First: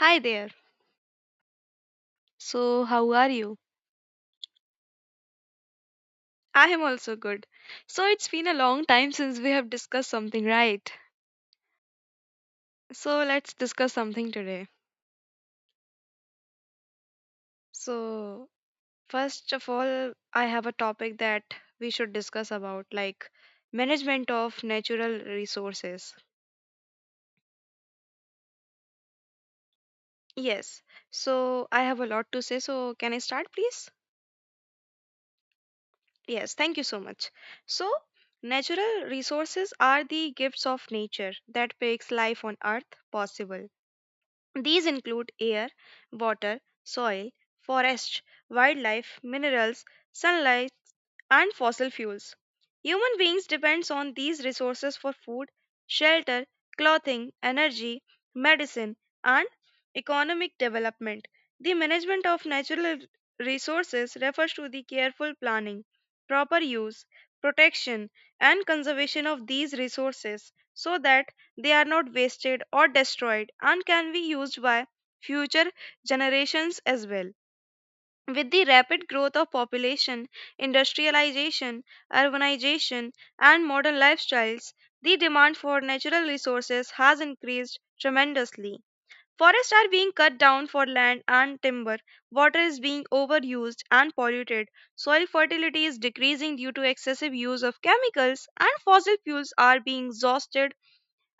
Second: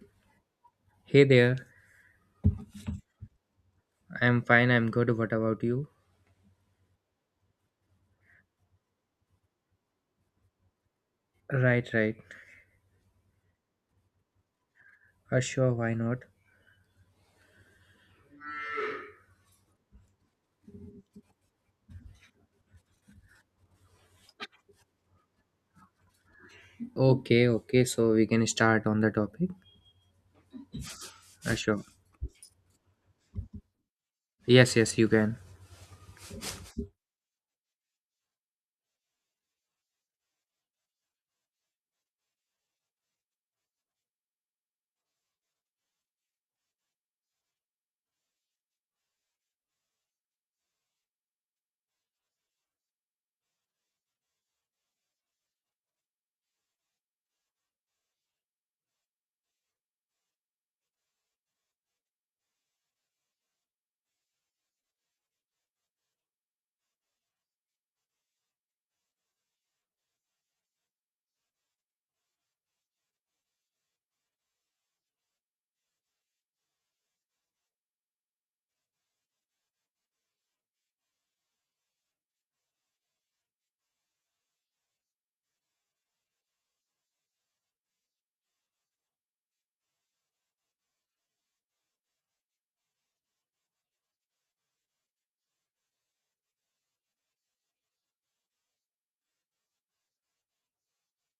Hi there. Hey there. So, how are you? I'm fine. I'm good. What about you? I am also good. So, it's been a long time since we have discussed something, right? Right, right. So, let's discuss something today. Sure, why not? So, first of all, I have a topic that we should discuss about, like management of natural resources. Okay, okay. So we can start on the topic. Yes. Uh, So, sure. I have a lot to say. So, can I start, please? Yes, yes, you can. Yes. Thank you so much. So, natural resources are the gifts of nature that makes life on earth possible. These include air, water, soil, forest, wildlife, minerals, sunlight, and fossil fuels. Human beings depends on these resources for food, shelter, clothing, energy, medicine, and economic development. The management of natural resources refers to the careful planning, proper use, protection, and conservation of these resources so that they are not wasted or destroyed and can be used by future generations as well. With the rapid growth of population, industrialization, urbanization, and modern lifestyles, the demand for natural resources has increased tremendously. Forests are being cut down for land and timber, water is being overused and polluted, soil fertility is decreasing due to excessive use of chemicals, and fossil fuels are being exhausted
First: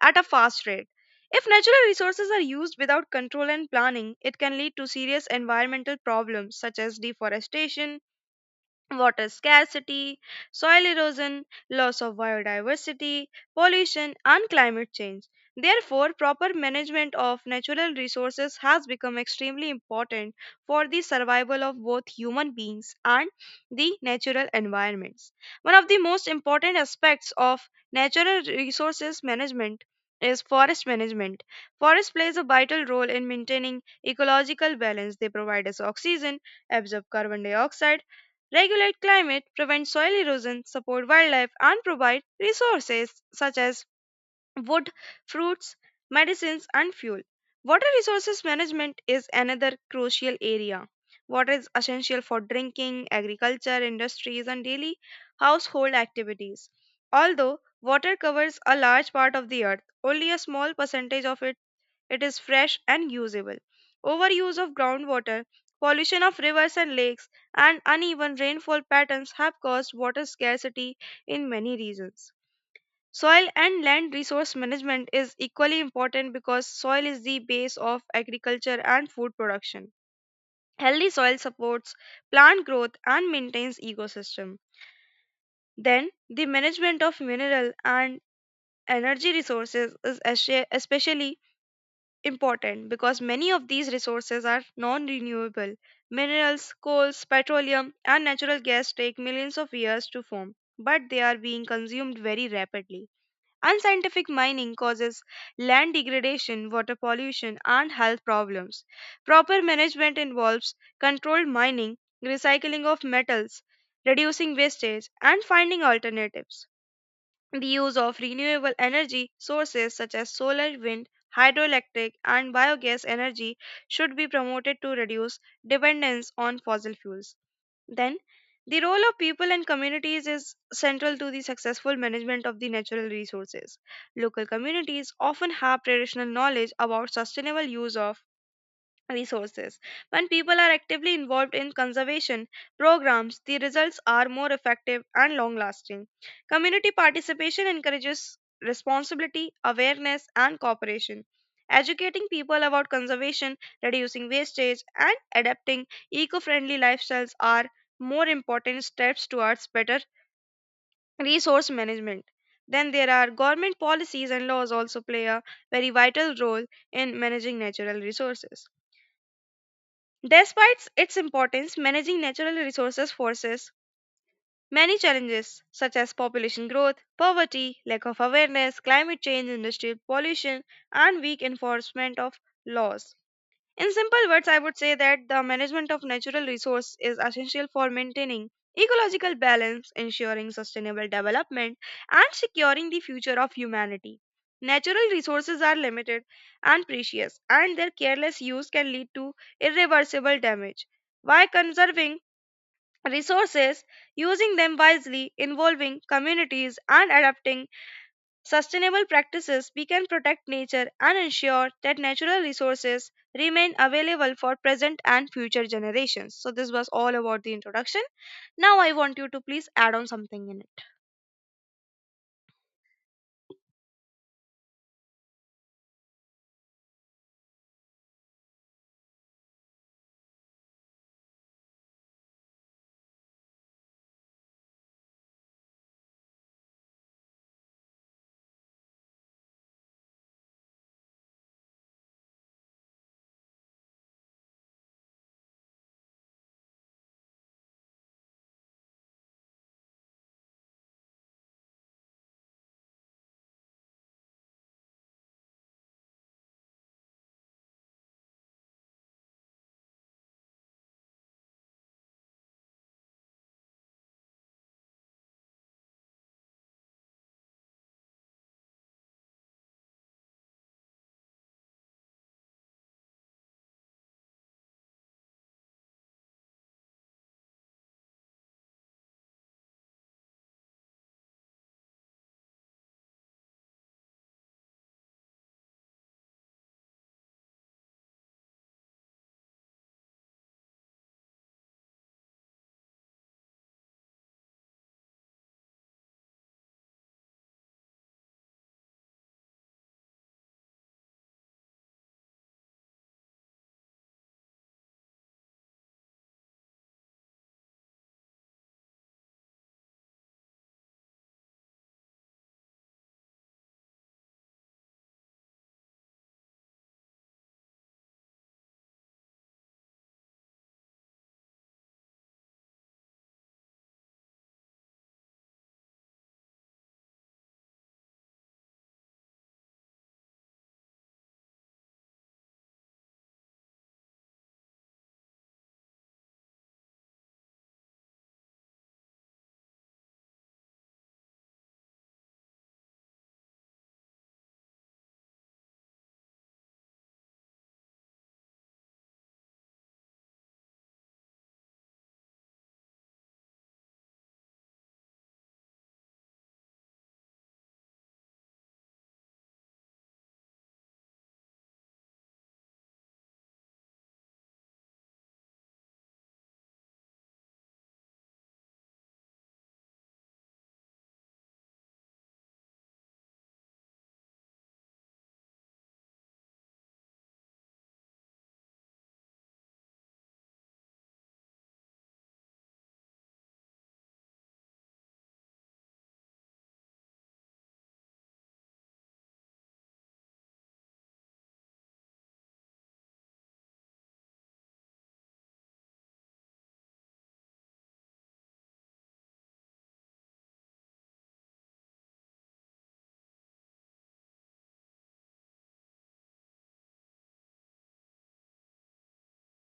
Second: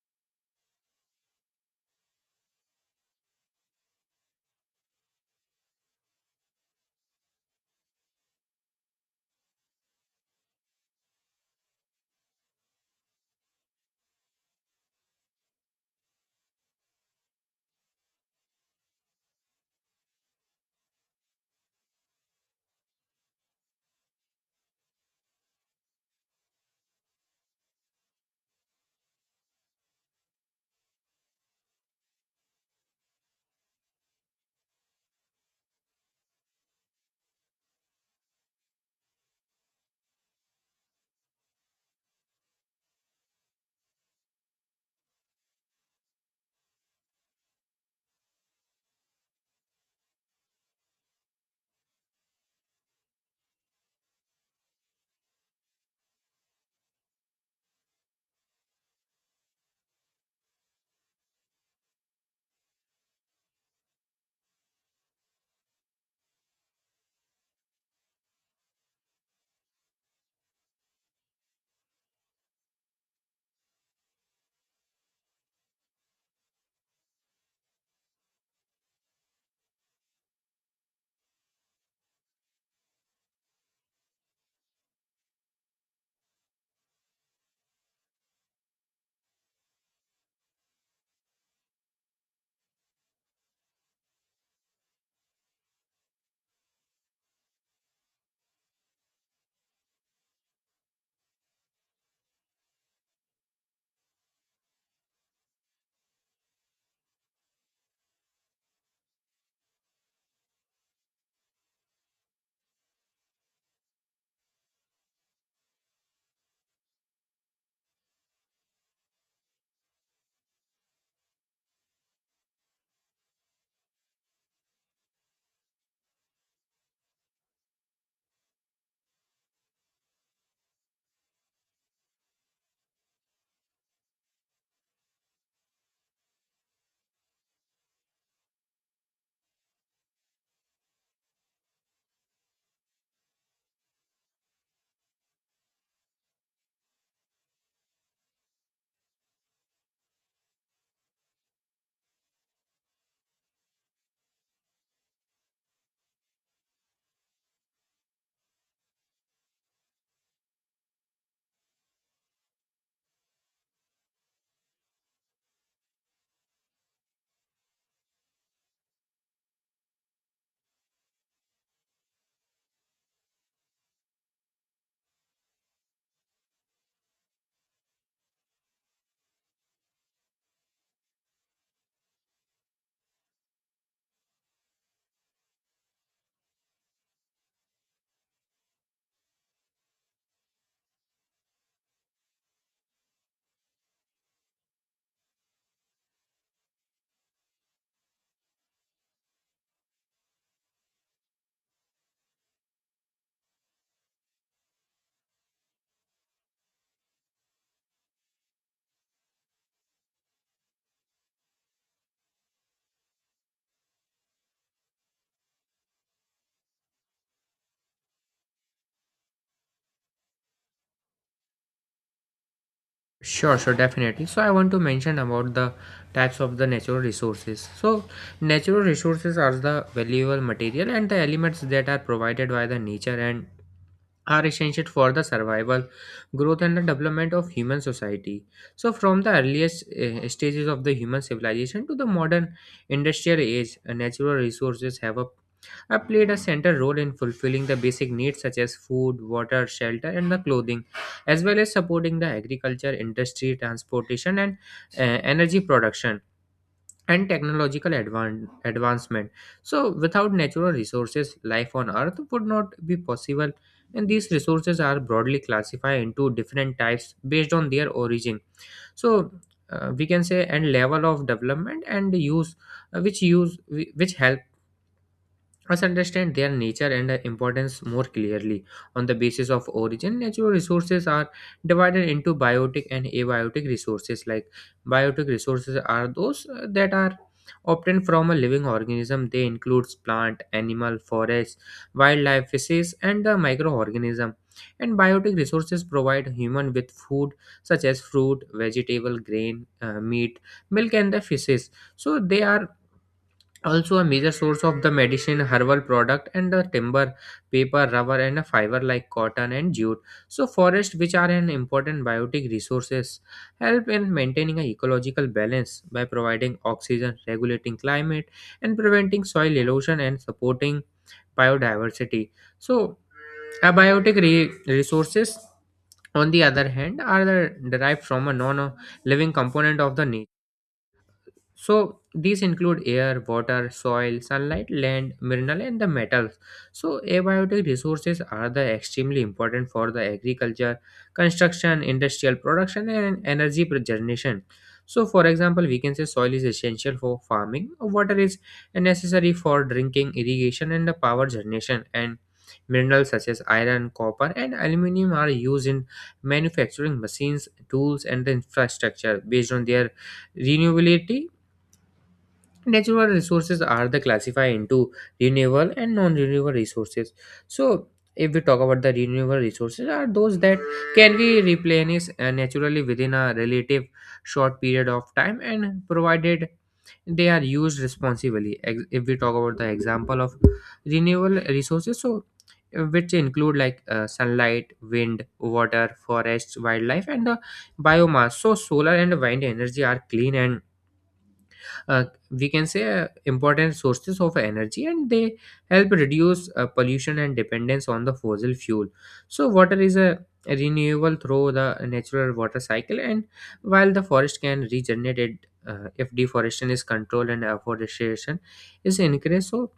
at a fast rate. If natural resources are used without control and planning, it can lead to serious environmental problems such as deforestation, water scarcity, soil erosion, loss of biodiversity, pollution, and climate change. Therefore, proper management of natural resources has become extremely important for the survival of both human beings and the natural environments. One of the most important aspects of natural resources management is forest management. Forest plays a vital role in maintaining ecological balance. They provide us oxygen, absorb carbon dioxide, regulate climate, prevent soil erosion, support wildlife, and provide resources such as wood, fruits, medicines, and fuel. Water resources management is another crucial area. Water is essential for drinking, agriculture, industries, and daily household activities. Although water covers a large part of the earth, only a small percentage of it is fresh and usable. Overuse of groundwater, pollution of rivers and lakes, and uneven rainfall patterns have caused water scarcity in many regions. Soil and land resource management is equally important because soil is the base of agriculture and food production. Healthy soil supports plant growth and maintains ecosystem. Then, the management of mineral and energy resources is especially important because many of these resources are non renewable. Minerals, coals, petroleum, and natural gas take millions of years to form, but they are being consumed very rapidly. Unscientific mining causes land degradation, water pollution, and health problems. Proper management involves controlled mining, recycling of metals, reducing wastage, and finding alternatives. The use of renewable energy sources such as solar, wind, hydroelectric, and biogas energy should be promoted to reduce dependence on fossil fuels. Then, the role of people and communities is central to the successful management of the natural resources. Local communities often have traditional knowledge about sustainable use of resources. When people are actively involved in conservation programs, the results are more effective and long lasting. Community participation encourages responsibility, awareness, and cooperation. Educating people about conservation, reducing wastage, and adapting eco friendly lifestyles are more important steps towards better resource management. Then there are government policies and laws also play a very vital role in managing natural resources. Despite its importance, managing natural resources forces many challenges such as population growth, poverty, lack of awareness, climate change, industrial pollution, and weak enforcement of laws. In simple words, I would say that the management of natural resource is essential for maintaining ecological balance, ensuring sustainable development, and securing the future of humanity. Natural resources are limited and precious, and their careless use can lead to irreversible damage. By conserving resources, using them wisely, involving communities, and adapting sustainable practices, we can protect nature and ensure that natural resources remain available for present and future generations. So this was all about the introduction. Now I want you to please add on something in it. Sure, sure, definitely. So I want to mention about the types of the natural resources. So natural resources are the valuable material and the elements that are provided by the nature and are essential for the survival, growth, and the development of human society. So, from the earliest stages of the human civilization to the modern industrial age, natural resources have played a central role in fulfilling the basic needs such as food, water, shelter, and the clothing, as well as supporting the agriculture, industry, transportation, and energy production and technological advancement. So, without natural resources, life on Earth would not be possible. And these resources are broadly classified into different types based on their origin. So, we can say and level of development and use, uh, which help us understand their nature and their importance more clearly. On the basis of origin, natural resources are divided into biotic and abiotic resources. Like biotic resources are those that are obtained from a living organism. They includes plant, animal, forest, wildlife, fishes, and the microorganism. And biotic resources provide human with food such as fruit, vegetable, grain, meat, milk, and the fishes. So they are also a major source of the medicine herbal product and the timber paper rubber and a fiber like cotton and jute. So forests, which are an important biotic resources, help in maintaining a ecological balance by providing oxygen, regulating climate, and preventing soil erosion, and supporting biodiversity. So abiotic re- resources on the other hand are the derived from a non living component of the nature. So these include air, water, soil, sunlight, land, mineral, and the metals. So abiotic resources are the extremely important for the agriculture, construction, industrial production, and energy generation. So, for example, we can say soil is essential for farming, water is necessary for drinking, irrigation, and the power generation, and minerals such as iron, copper, and aluminium are used in manufacturing machines, tools, and the infrastructure. Based on their renewability, natural resources are the classified into renewable and non-renewable resources. So if we talk about the renewable resources, are those that can be replenished naturally within a relative short period of time and provided they are used responsibly. If we talk about the example of renewable resources, so which include sunlight, wind, water, forests, wildlife, and the biomass. So solar and wind energy are clean and, uh, we can say, important sources of energy, and they help reduce pollution and dependence on the fossil fuel. So water is a renewable through the natural water cycle, and while the forest can regenerate it if deforestation is controlled and afforestation is increased. So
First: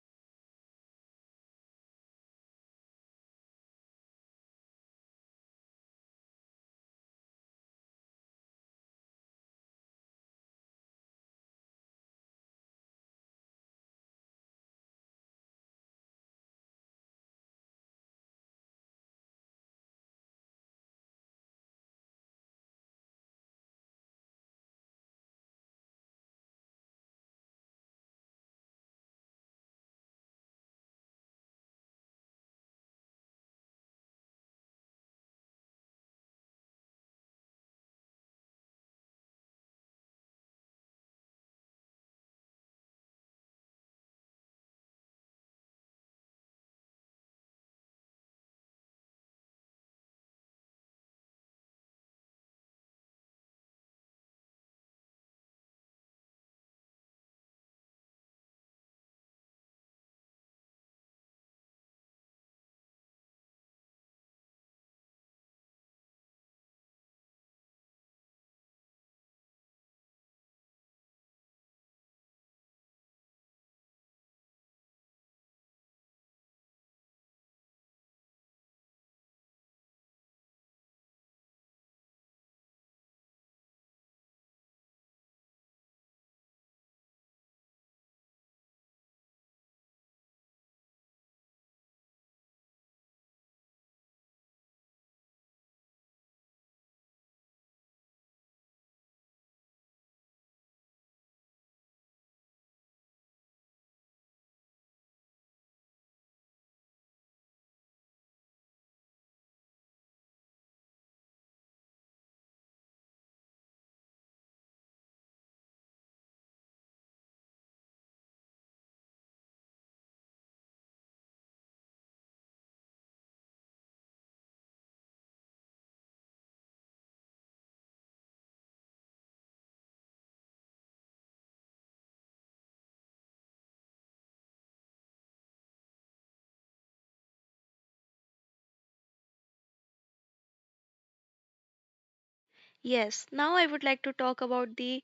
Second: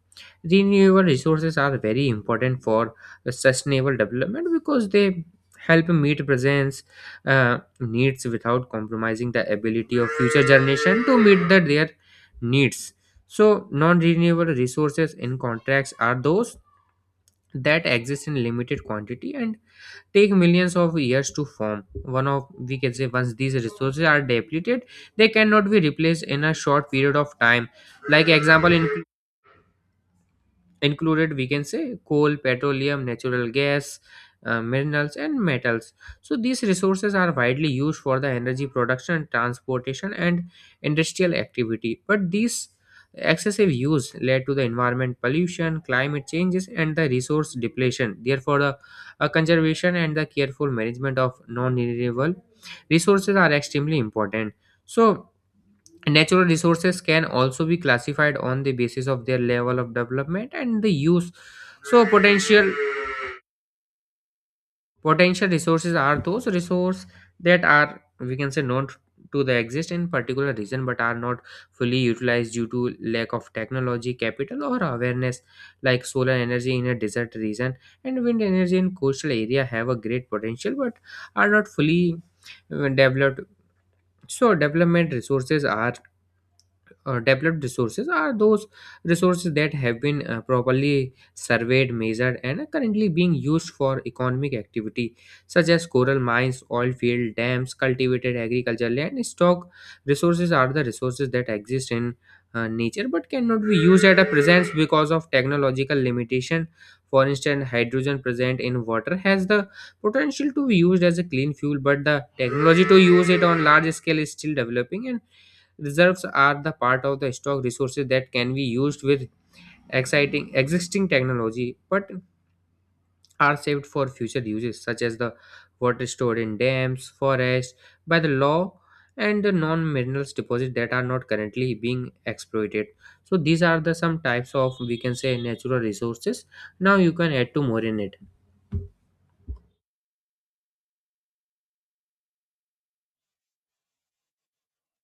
renewable resources are very important for the sustainable development because they help meet present needs without compromising the ability of future generation to meet their needs. So, non renewable resources in contracts are those that exist in limited quantity and take millions of years to form. One of, we can say, once these resources are depleted, they cannot be replaced in a short period of time. Like example in included, we can say, coal, petroleum, natural gas, minerals, and metals. So these resources are widely used for the energy production, transportation, and industrial activity, but these excessive use led to the environment pollution, climate changes, and the resource depletion. Therefore the conservation and the careful management of non renewable resources are extremely important. So natural resources can also be classified on the basis of their level of development and the use. So potential resources are those resources that are, we can say, not to the exist in particular region but are not fully utilized due to lack of technology, capital, or awareness. Like solar energy in a desert region and wind energy in coastal area have a great potential but are not fully developed. So development resources are, developed resources are those resources that have been properly surveyed, measured, and are currently being used for economic activity, such as coral mines, oil field, dams, cultivated agriculture land, stock. Resources are the resources that exist in nature but cannot be used at a presence because of technological limitation. For instance, hydrogen present in water has the potential to be used as a clean fuel, but the technology to use it on large scale is still developing. And reserves are the part of the stock resources that can be used with exciting existing technology but are saved for future uses, such as the water stored in dams, forests by the law, and the non-minerals deposits that are not currently being exploited. So these are the some types of, we can say, natural resources. Now you can add to more in it. Yes, now I would like to talk about the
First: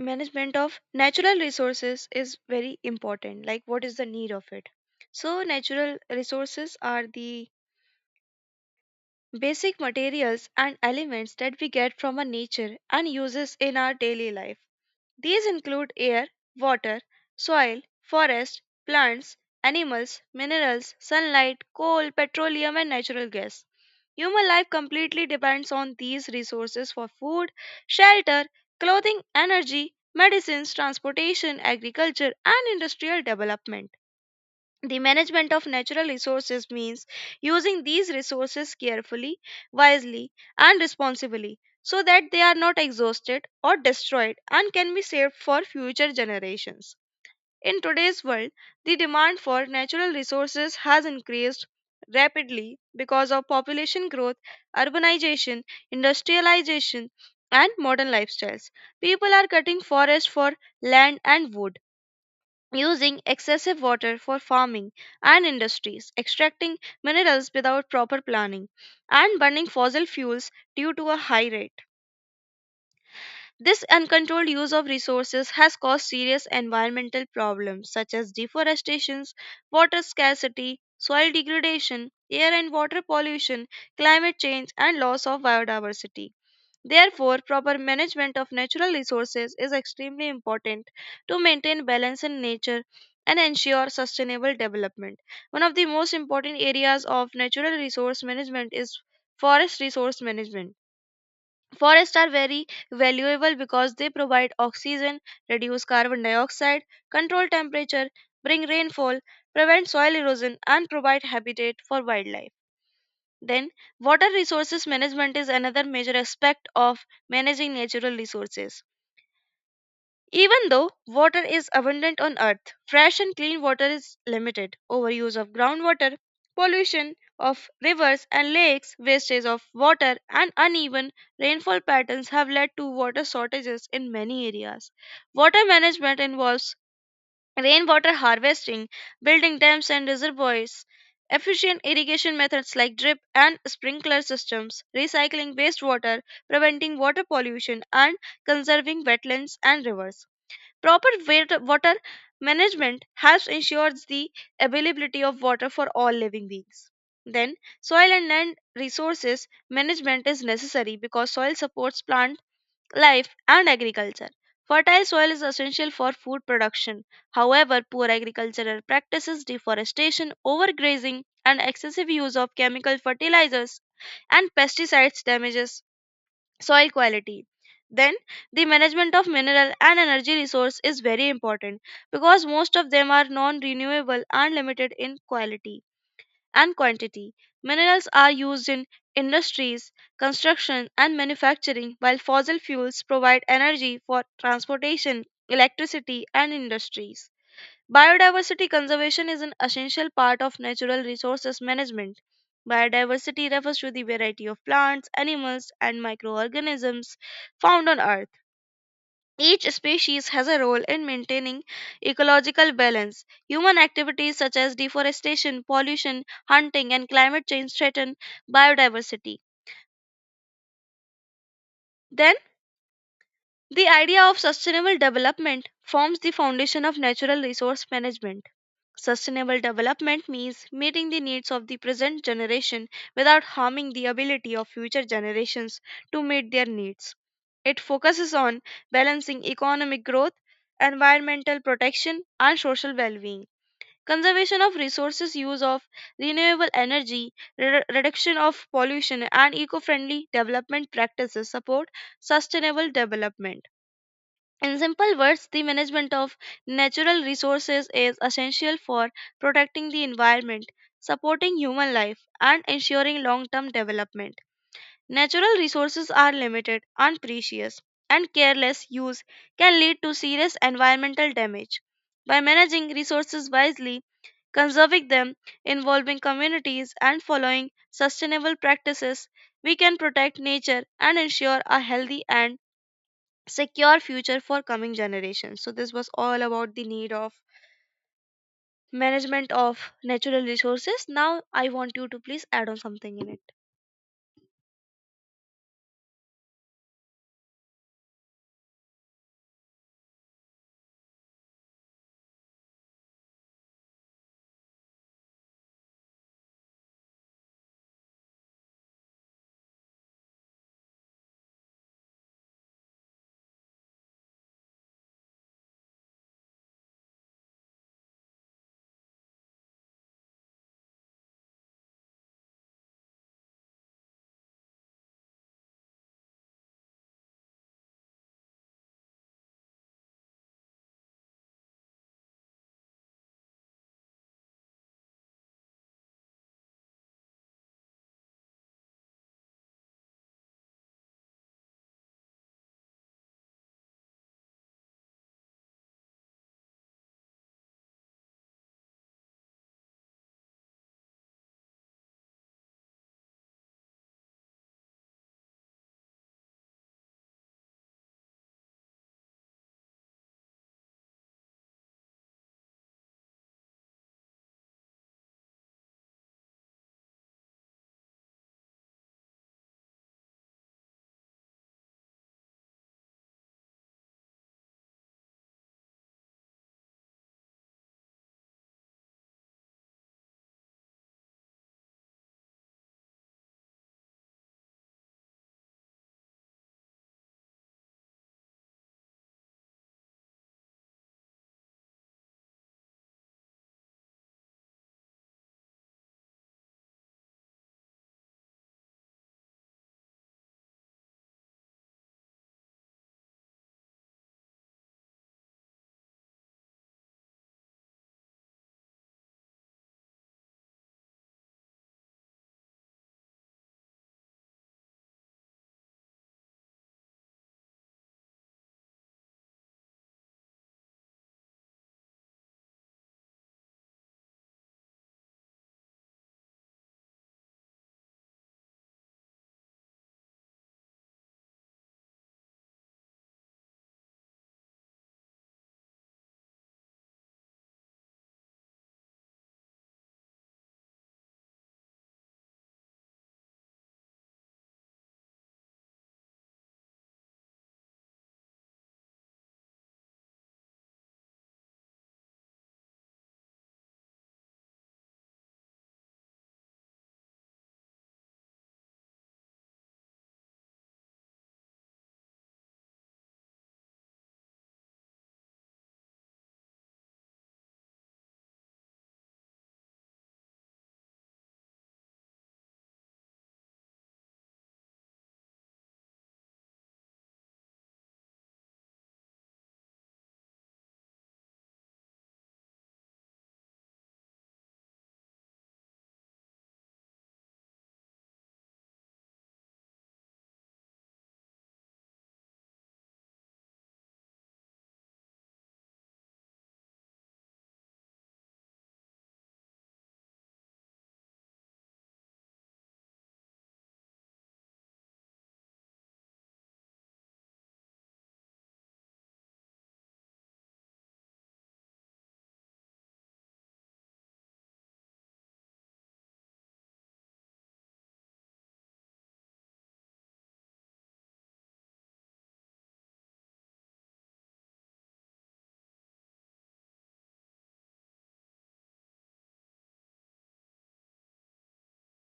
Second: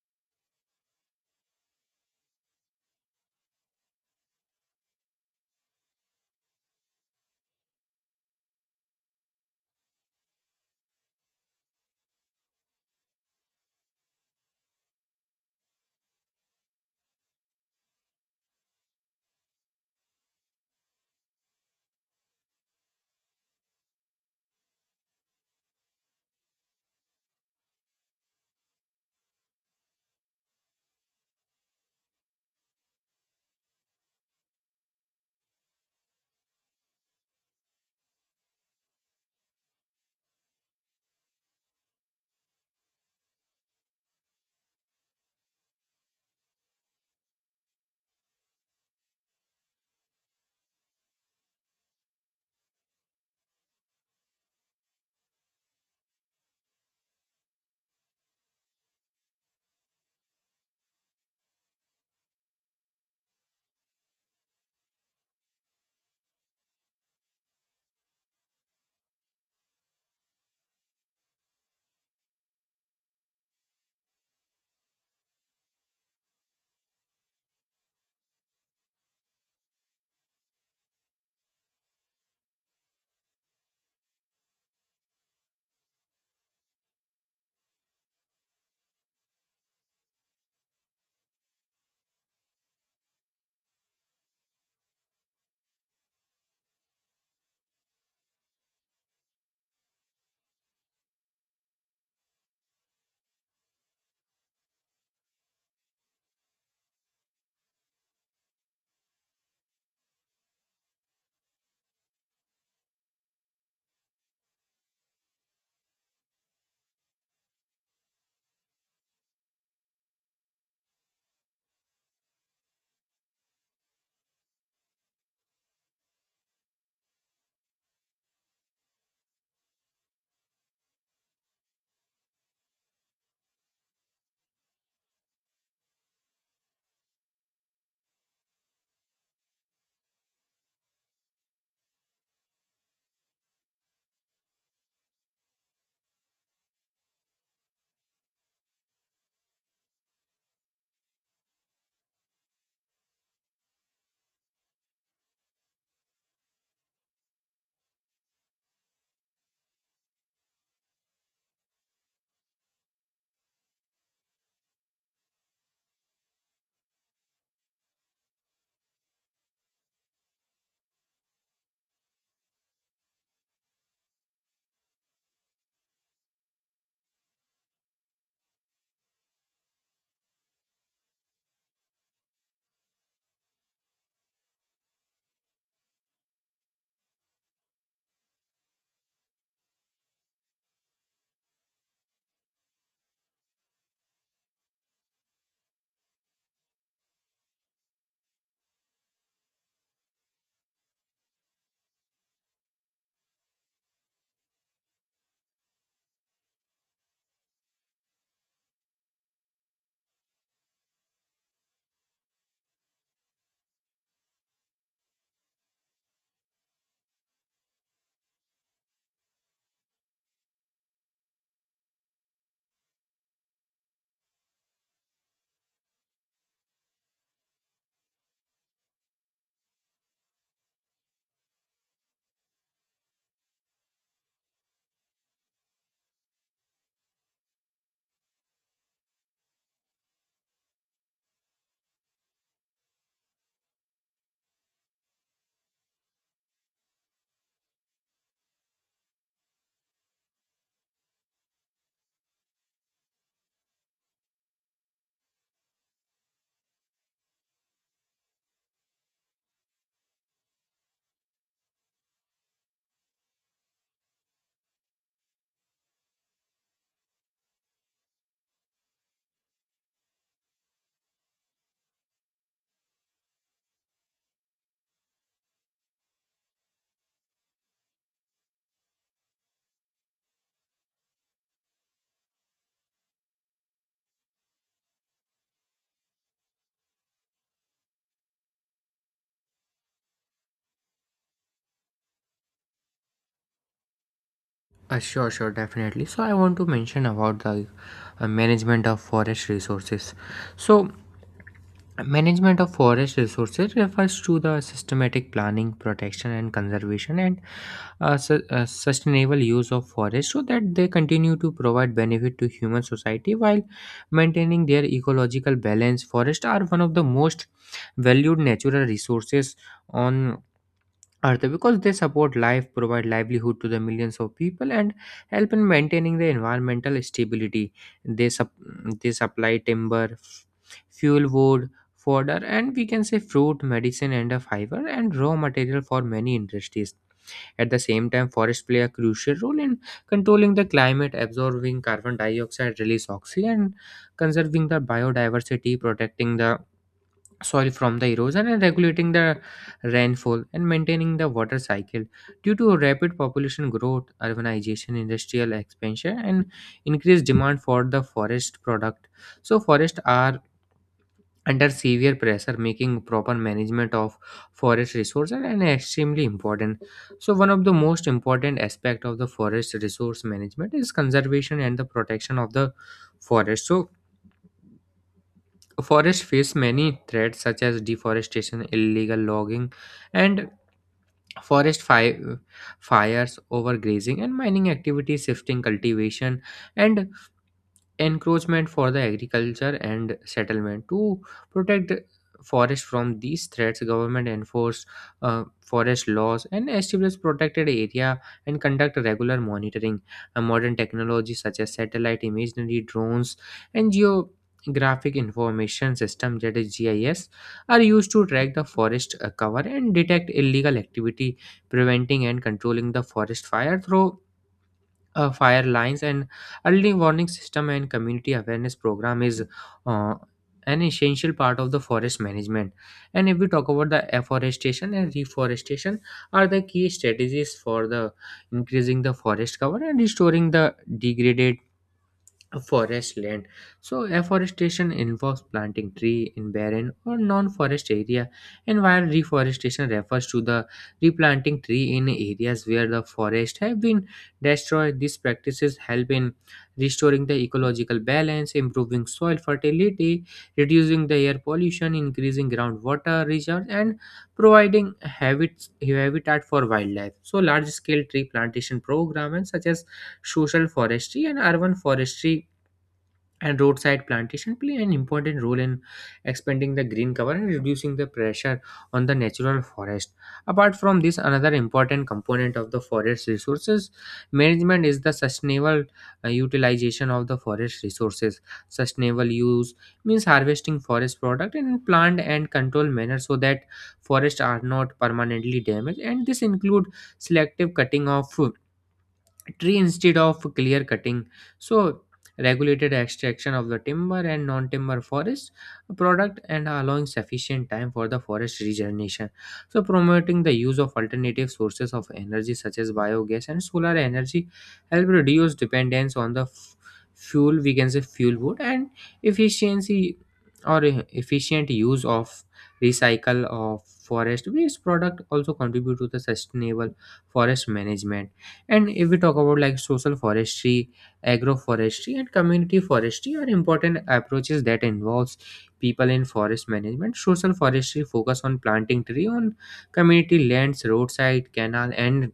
management of natural resources is very important. Like, what is the need of it? So, natural resources are the basic materials and elements that we get from our nature and uses in our daily life. These include air, water, soil, forest, plants, animals, minerals, sunlight, coal, petroleum, and natural gas. Human life completely depends on these resources for food, shelter, clothing, energy, medicines, transportation, agriculture, and industrial development. The management of natural resources means using these resources carefully, wisely, and responsibly so that they are not exhausted or destroyed and can be saved for future generations. In today's world, the demand for natural resources has increased rapidly because of population growth, urbanization, industrialization, and modern lifestyles. People are cutting forests for land and wood, using excessive water for farming and industries, extracting minerals without proper planning, and burning fossil fuels due to a high rate. This uncontrolled use of resources has caused serious environmental problems such as deforestation, water scarcity, soil degradation, air and water pollution, climate change, and loss of biodiversity. Therefore, proper management of natural resources is extremely important to maintain balance in nature and ensure sustainable development. One of the most important areas of natural resource management is forest resource management. Forests are very valuable because they provide oxygen, reduce carbon dioxide, control temperature, bring rainfall, prevent soil erosion, and provide habitat for wildlife. Then, water resources management is another major aspect of managing natural resources. Even though water is abundant on Earth, fresh and clean water is limited. Overuse of groundwater, pollution of rivers and lakes, wastage of water, and uneven rainfall patterns have led to water shortages in many areas. Water management involves rainwater harvesting, building dams and reservoirs, efficient irrigation methods like drip and sprinkler systems, recycling wastewater, preventing water pollution, and conserving wetlands and rivers. Proper water management helps ensures the availability of water for all living beings. Then, soil and land resources management is necessary because soil supports plant life, and agriculture. Fertile soil is essential for food production. However, poor agricultural practices, deforestation, overgrazing, and excessive use of chemical fertilizers and pesticides damages soil quality. Then, the management of mineral and energy resource is very important because most of them are non-renewable and limited in quality and quantity. Minerals are used in industries, construction, and manufacturing, while fossil fuels provide energy for transportation, electricity, and industries. Biodiversity conservation is an essential part of natural resources management. Biodiversity refers to the variety of plants, animals, and microorganisms found on Earth. Each species has a role in maintaining ecological balance. Human activities such as deforestation, pollution, hunting, and climate change threaten biodiversity. Then, the idea of sustainable development forms the foundation of natural resource management. Sustainable development means meeting the needs of the present generation without harming the ability of future generations to meet their needs. It focuses on balancing economic growth, environmental protection, and social well being. Conservation of resources, use of renewable energy, reduction of pollution, and eco friendly development practices support sustainable development. In simple words, the management of natural resources is essential for protecting the environment, supporting human life, and ensuring long term development. Natural resources are limited and precious, and careless use can lead to serious environmental damage. By managing resources wisely, conserving them, involving communities, and following sustainable practices, we can protect nature and ensure a healthy and secure future for coming generations. So this was all about the need of management of natural resources. Now I want you to please add on something in it. Sure, sure, definitely. So I want to mention about the management of forest resources. So management of forest resources refers to the systematic planning, protection, and conservation and sustainable use of forests so that they continue to provide benefit to human society while maintaining their ecological balance. Forests are one of the most valued natural resources on are they because they support life, provide livelihood to the millions of people, and help in maintaining the environmental stability. they sup- they supply timber, fuel wood, fodder, and, we can say, fruit, medicine, and a fiber, and raw material for many industries. At the same time, forests play a crucial role in controlling the climate, absorbing carbon dioxide, release oxygen, and conserving the biodiversity, protecting the soil from the erosion, and regulating the rainfall and maintaining the water cycle. Due to rapid population growth, urbanization, industrial expansion, and increased demand for the forest product, so forests are under severe pressure, making proper management of forest resources and extremely important. So one of the most important aspect of the forest resource management is conservation and the protection of the forest. So forests face many threats such as deforestation, illegal logging, and forest fi- fires, overgrazing, and mining activities, shifting cultivation, and encroachment for the agriculture and settlement. To protect forest from these threats, government enforce forest laws and establish protected area and conduct regular monitoring. Modern technologies such as satellite imagery, drones, and geographic information system, that is GIS, are used to track the forest cover and detect illegal activity. Preventing and controlling the forest fire through fire lines and early warning system and community awareness program is uh, an essential part of the forest management. And if we talk about the afforestation and reforestation, are the key strategies for the increasing the forest cover and restoring the degraded forest land. So afforestation involves planting tree in barren or non-forest area, and while reforestation refers to the replanting tree in areas where the forest have been destroyed. These practices help in restoring the ecological balance, improving soil fertility, reducing the air pollution, increasing groundwater reserves, and providing habits habitat for wildlife. So large scale tree plantation programmes such as social forestry and urban forestry and roadside plantation play an important role in expanding the green cover and reducing the pressure on the natural forest. Apart from this, another important component of the forest resources management is the sustainable utilization of the forest resources. Sustainable use means harvesting forest product in planned and controlled manner so that forests are not permanently damaged, and this include selective cutting of tree instead of clear cutting. So regulated extraction of the timber and non-timber forest product and allowing sufficient time for the forest regeneration. So promoting the use of alternative sources of energy such as biogas and solar energy help reduce dependence on the fuel, we can say, fuel wood. And efficiency, or efficient use of, recycle of forest waste product also contribute to the sustainable forest management. And if we talk about, like, social forestry, agroforestry, and community forestry are important approaches that involves people in forest management. Social forestry focus on planting tree on community lands, roadside, canal, and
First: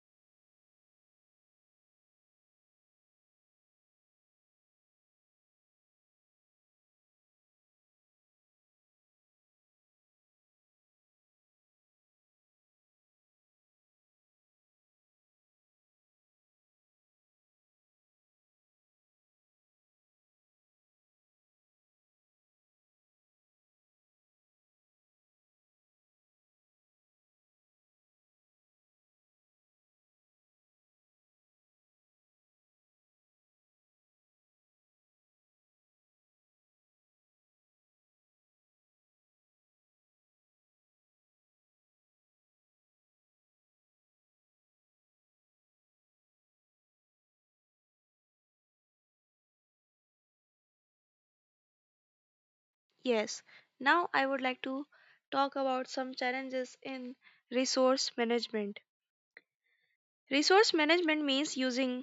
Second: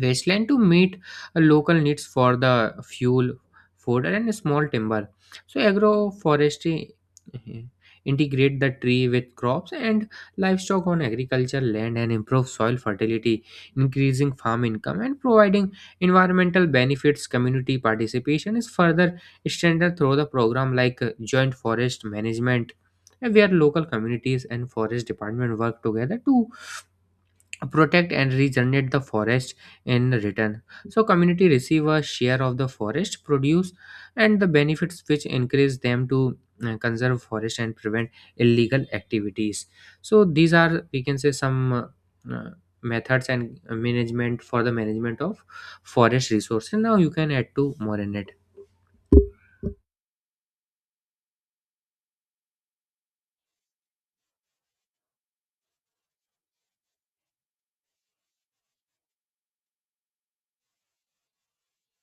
wasteland to meet local needs for the fuel, food, and small timber. So agroforestry uh, integrate the tree with crops and livestock on agriculture land and improve soil fertility, increasing farm income and providing environmental benefits. Community participation is further strengthened through the program like joint forest management, where local communities and forest department work together to protect and regenerate the forest. In return, so community receive a share of the forest produce and the benefits, which encourage them to conserve forest and prevent illegal activities. So these are, we can say, some methods and management for the management of forest resources. Now you can add to more in it. Yes, now I would like to talk about some challenges in resource management. Resource management means using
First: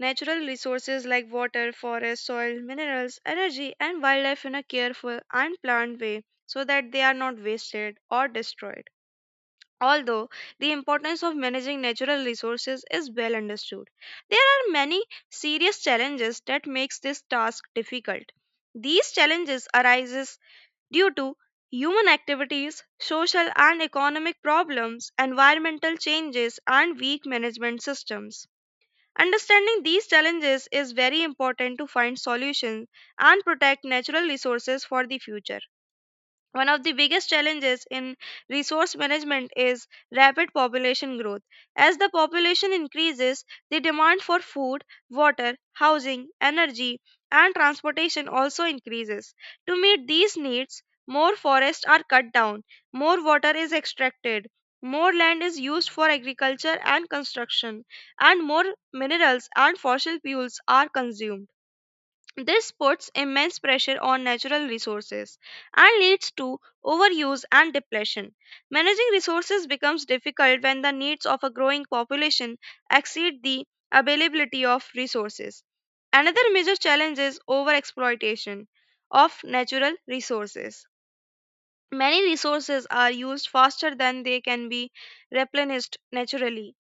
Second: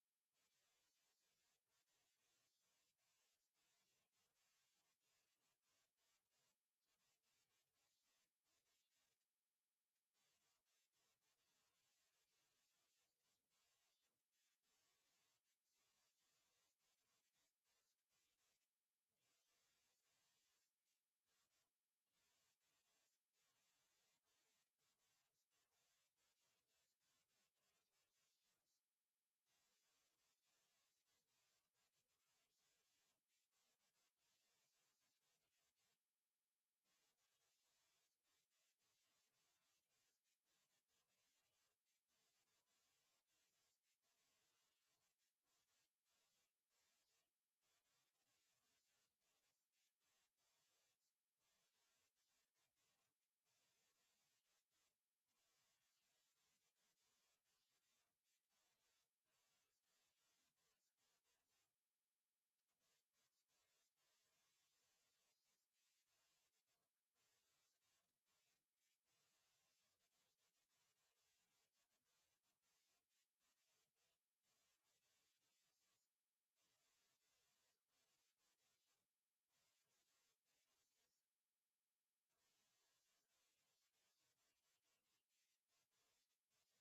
natural resources like water, forest, soil, minerals, energy, and wildlife in a careful and planned way so that they are not wasted or destroyed. Although the importance of managing natural resources is well understood, there are many serious challenges that makes this task difficult. These challenges arises due to human activities, social and economic problems, environmental changes, and weak management systems. Understanding these challenges is very important to find solutions and protect natural resources for the future. One of the biggest challenges in resource management is rapid population growth. As the population increases, the demand for food, water, housing, energy, and transportation also increases. To meet these needs, more forests are cut down, more water is extracted, more land is used for agriculture and construction, and more minerals and fossil fuels are consumed. This puts immense pressure on natural resources and leads to overuse and depletion. Managing resources becomes difficult when the needs of a growing population exceed the availability of resources. Another major challenge is overexploitation of natural resources. Many resources are used faster than they can be replenished naturally.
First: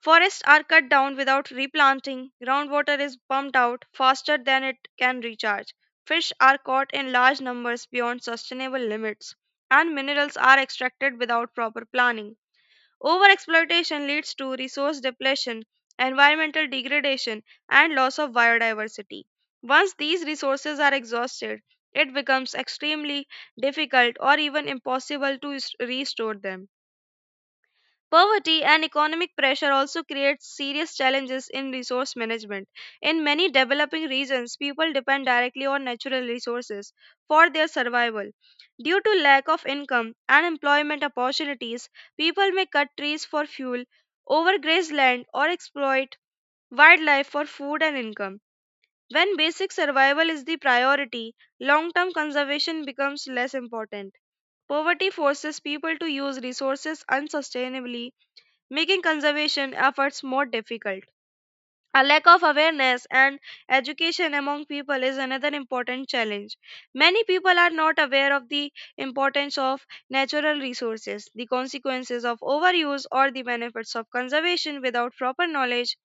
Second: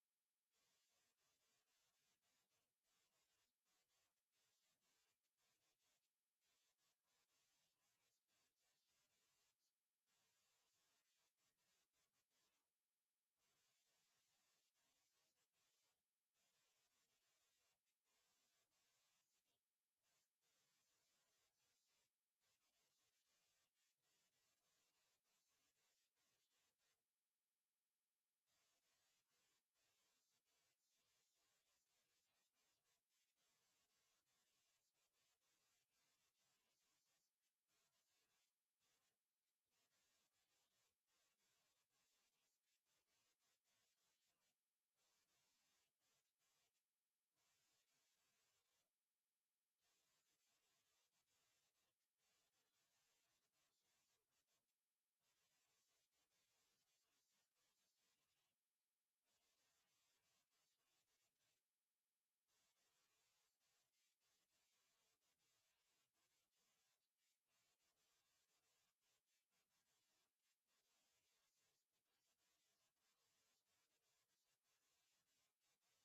Forests are cut down without replanting, groundwater is pumped out faster than it can recharge, fish are caught in large numbers beyond sustainable limits, and minerals are extracted without proper planning. Overexploitation leads to resource depletion, environmental degradation, and loss of biodiversity. Once these resources are exhausted, it becomes extremely difficult or even impossible to restore them. Poverty and economic pressure also create serious challenges in resource management. In many developing regions, people depend directly on natural resources for their survival. Due to lack of income and employment opportunities, people may cut trees for fuel, overgraze land, or exploit wildlife for food and income. When basic survival is the priority, long term conservation becomes less important. Poverty forces people to use resources unsustainably, making conservation efforts more difficult. A lack of awareness and education among people is another important challenge. Many people are not aware of the importance of natural resources, the consequences of overuse, or the benefits of conservation. Without proper knowledge,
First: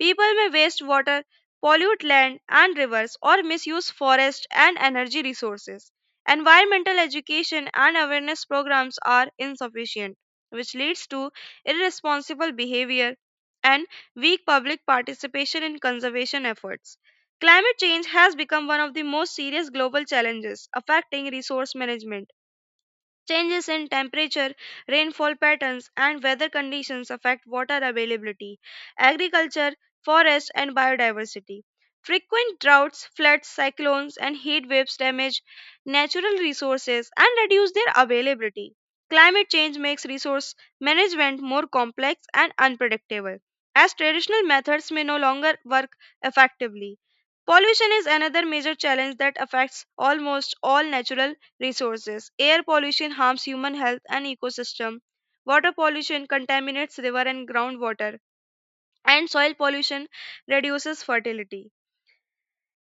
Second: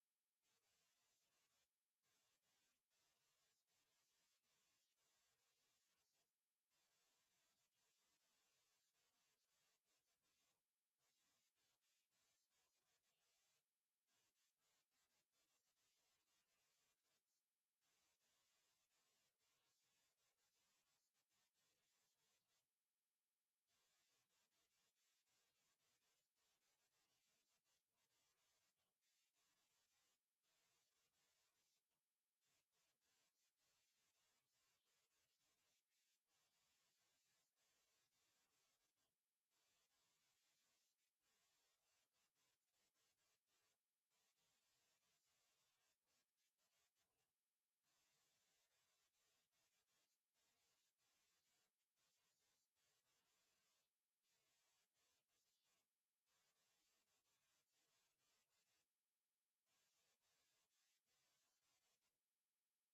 people may waste water, pollute land and rivers, or misuse forest and energy resources. Environmental education and awareness programs are insufficient, which leads to irresponsible behavior and weak public participation in conservation efforts. Climate change has become one of the most serious global challenges affecting resource management. Changes in temperature, rainfall patterns, and weather conditions affect water availability, agriculture, forest, and biodiversity. Frequent droughts, floods, cyclones, and heat waves damage natural resources and reduce their availability. Climate change makes resource management more complex and unpredictable, as traditional methods may no longer work effectively. Pollution is another major challenge that affects almost all natural resources. Air pollution harms human health and ecosystem. Water pollution contaminates river and groundwater. And soil pollution reduces fertility.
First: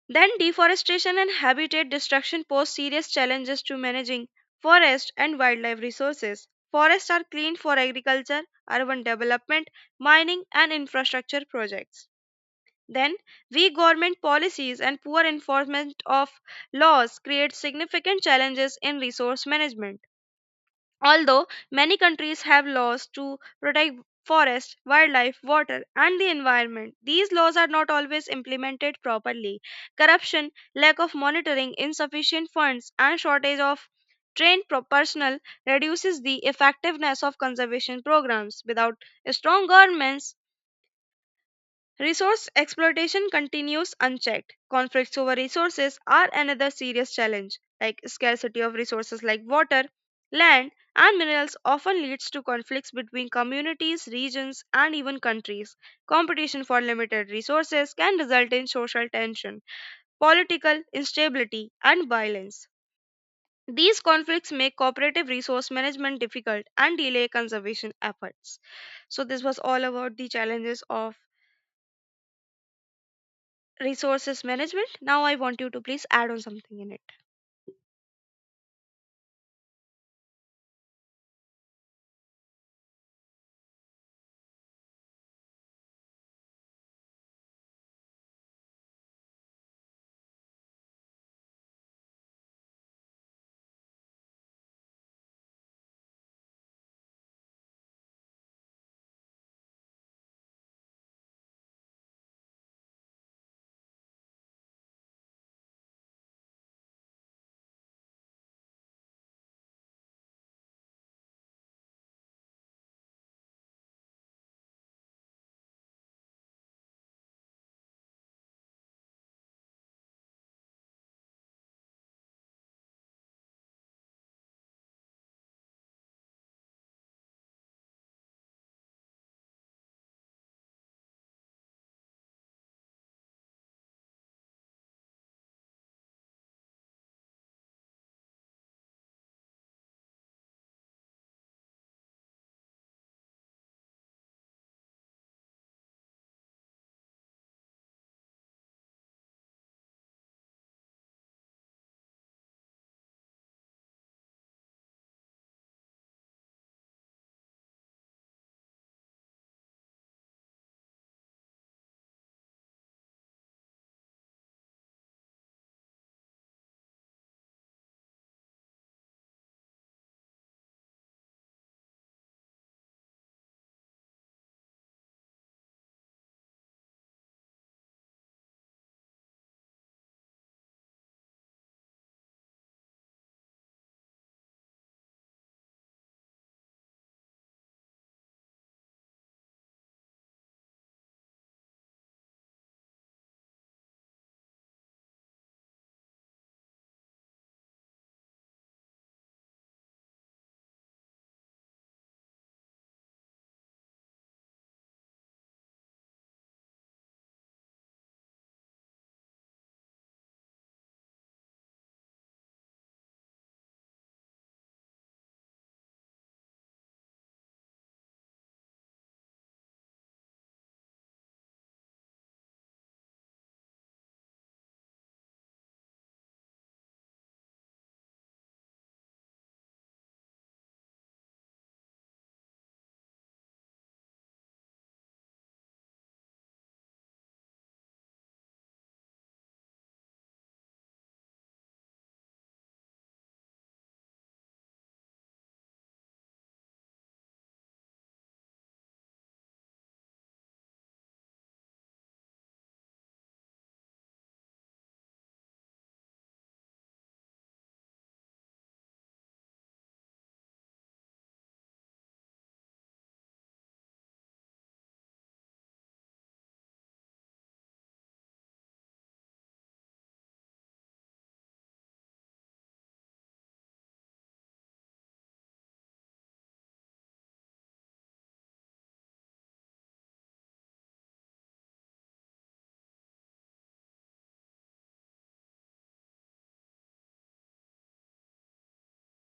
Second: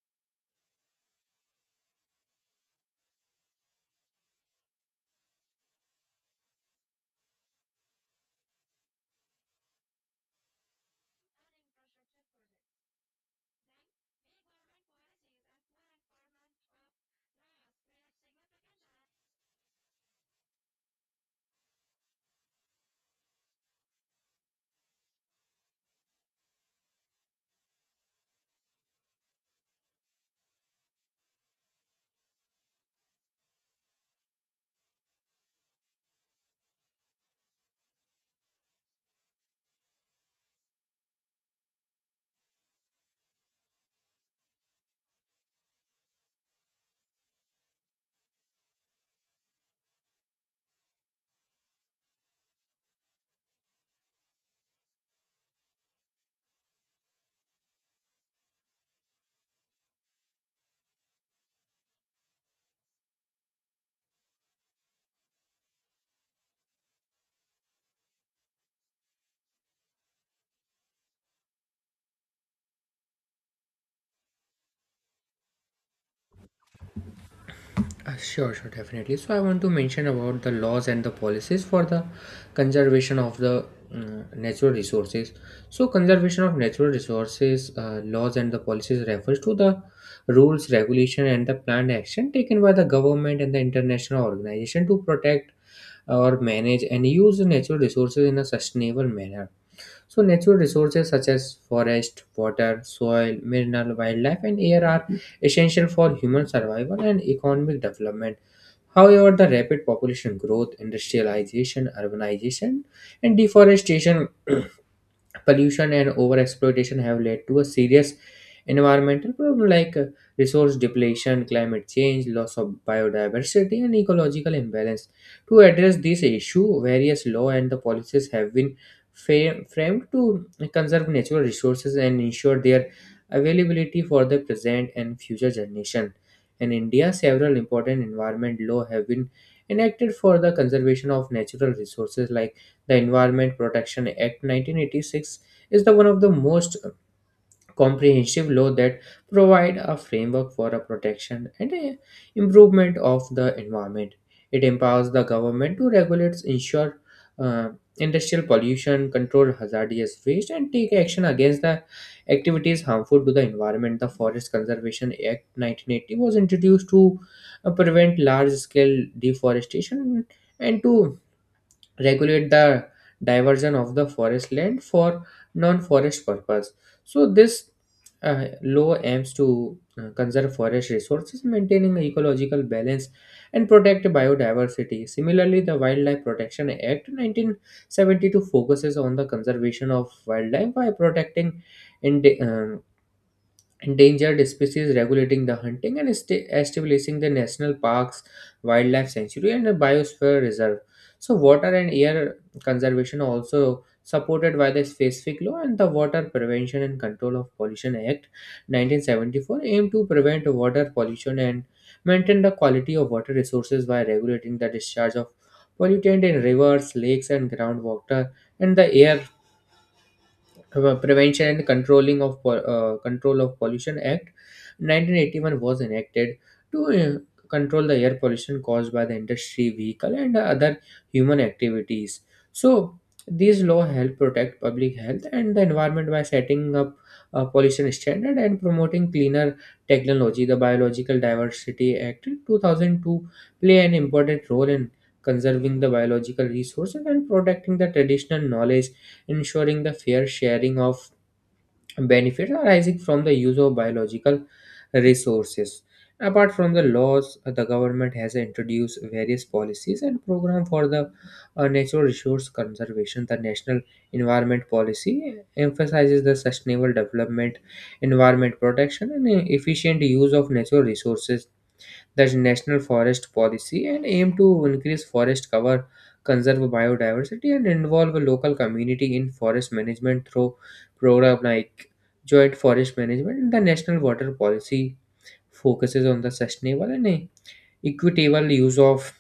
Then, deforestation and habitat destruction pose serious challenges to managing forest and wildlife resources. Forests are cleaned for agriculture, urban development, mining, and infrastructure projects. Then, weak government policies and poor enforcement of laws create significant challenges in resource management. Although many countries have laws to protect forest, wildlife, water, and the environment, these laws are not always implemented properly. Corruption, lack of monitoring, insufficient funds, and shortage of trained personnel reduces the effectiveness of conservation programs. Without strong governments, resource exploitation continues unchecked. Conflicts over resources are another serious challenge, like scarcity of resources like water, land, and minerals often leads to conflicts between communities, regions, and even countries. Competition for limited resources can result in social tension, political instability, and violence. These conflicts make cooperative resource management difficult and delay conservation efforts. So, this was all about the challenges of resources management. Now I want you to please add on something in it. Sure, sure, definitely. So I want to mention about the laws and the policies for the conservation of the natural resources. So conservation of natural resources, laws and the policies, refers to the rules, regulation, and the planned action taken by the government and the international organization to protect or manage and use the natural resources in a sustainable manner. So natural resources such as forest, water, soil, mineral, wildlife, and air are essential for human survival and economic development. However, the rapid population growth, industrialization, urbanization, and deforestation pollution and overexploitation have led to a serious environmental problem like resource depletion, climate change, loss of biodiversity, and ecological imbalance. To address this issue, various law and the policies have been framed to conserve natural resources and ensure their availability for the present and future generation. In India, several important environment law have been enacted for the conservation of natural resources like the Environment Protection Act 1986 is the one of the most comprehensive law that provide a framework for a protection and a improvement of the environment. It empowers the government to regulate, ensure uh, industrial pollution, control hazardous waste, and take action against the activities harmful to the environment. The Forest Conservation Act 1980 was introduced to prevent large-scale deforestation and to regulate the diversion of the forest land for non-forest purpose. So this law aims to conserve forest resources, maintaining ecological balance, and protect biodiversity. Similarly, the Wildlife Protection Act 1972 focuses on the conservation of wildlife by protecting ind- endangered species, regulating the hunting, and establishing the national parks, wildlife sanctuary, and a biosphere reserve. So water and air conservation also supported by the specific law, and the Water Prevention and Control of Pollution Act 1974 aim to prevent water pollution and maintain the quality of water resources by regulating the discharge of pollutant in rivers, lakes, and groundwater. And the air, Prevention and Control of Pollution Act, 1981 was enacted to control the air pollution caused by the industry, vehicle, and other human activities. So these law help protect public health and the environment by setting up a pollution standard and promoting cleaner technology. The Biological Diversity Act 2002 play an important role in conserving the biological resources and protecting the traditional knowledge, ensuring the fair sharing of benefits arising from the use of biological resources. Apart from the laws, the government has introduced various policies and programs for the natural resource conservation. The National Environment Policy emphasizes the sustainable development, environment protection, and efficient use of natural resources. The national forest policy and aim to increase forest cover, conserve biodiversity, and involve local community in forest management through program like joint forest management. And the national water policy focuses on the sustainable and equitable use of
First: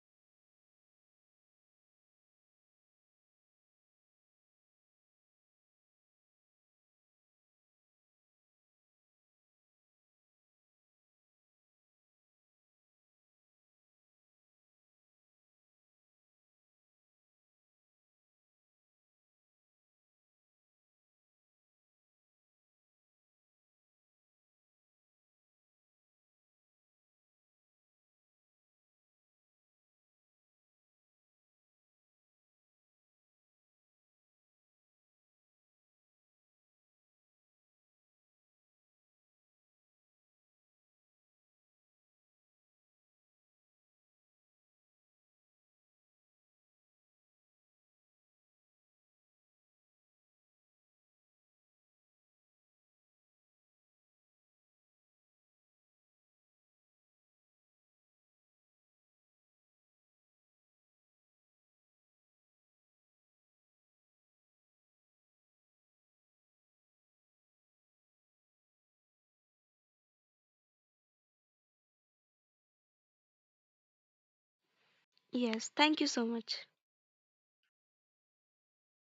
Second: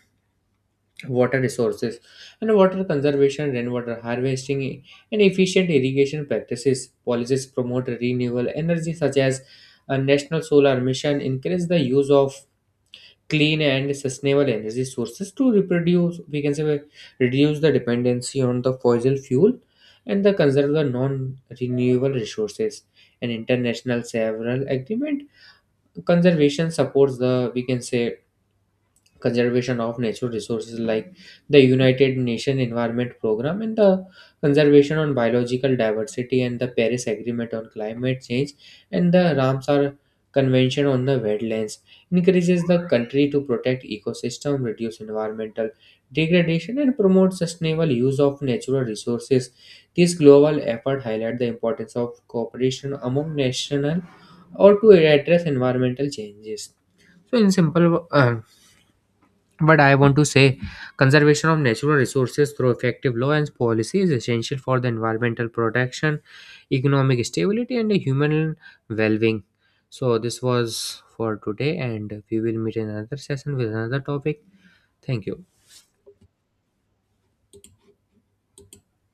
water resources and water conservation, rainwater harvesting, and efficient irrigation practices. Policies promote renewable energy such as a national solar mission, increase the use of clean and sustainable energy sources to reproduce, we can say, we reduce the dependency on the fossil fuel and the conserve the non-renewable resources. An international several agreement conservation supports the, we can say, conservation of natural resources like the United Nations Environment Program and the Conservation on Biological Diversity and the Paris Agreement on Climate Change and the Ramsar Convention on the Wetlands encourages the country to protect ecosystem, reduce environmental degradation, and promote sustainable use of natural resources. This global effort highlights the importance of cooperation among national or to address environmental changes. So in simple, but I want to say, conservation of natural resources through effective law and policy is essential for the environmental protection, economic stability, and the human well being. So this was for today, and we will meet in another session with another topic. Thank you. Yes, thank you so much.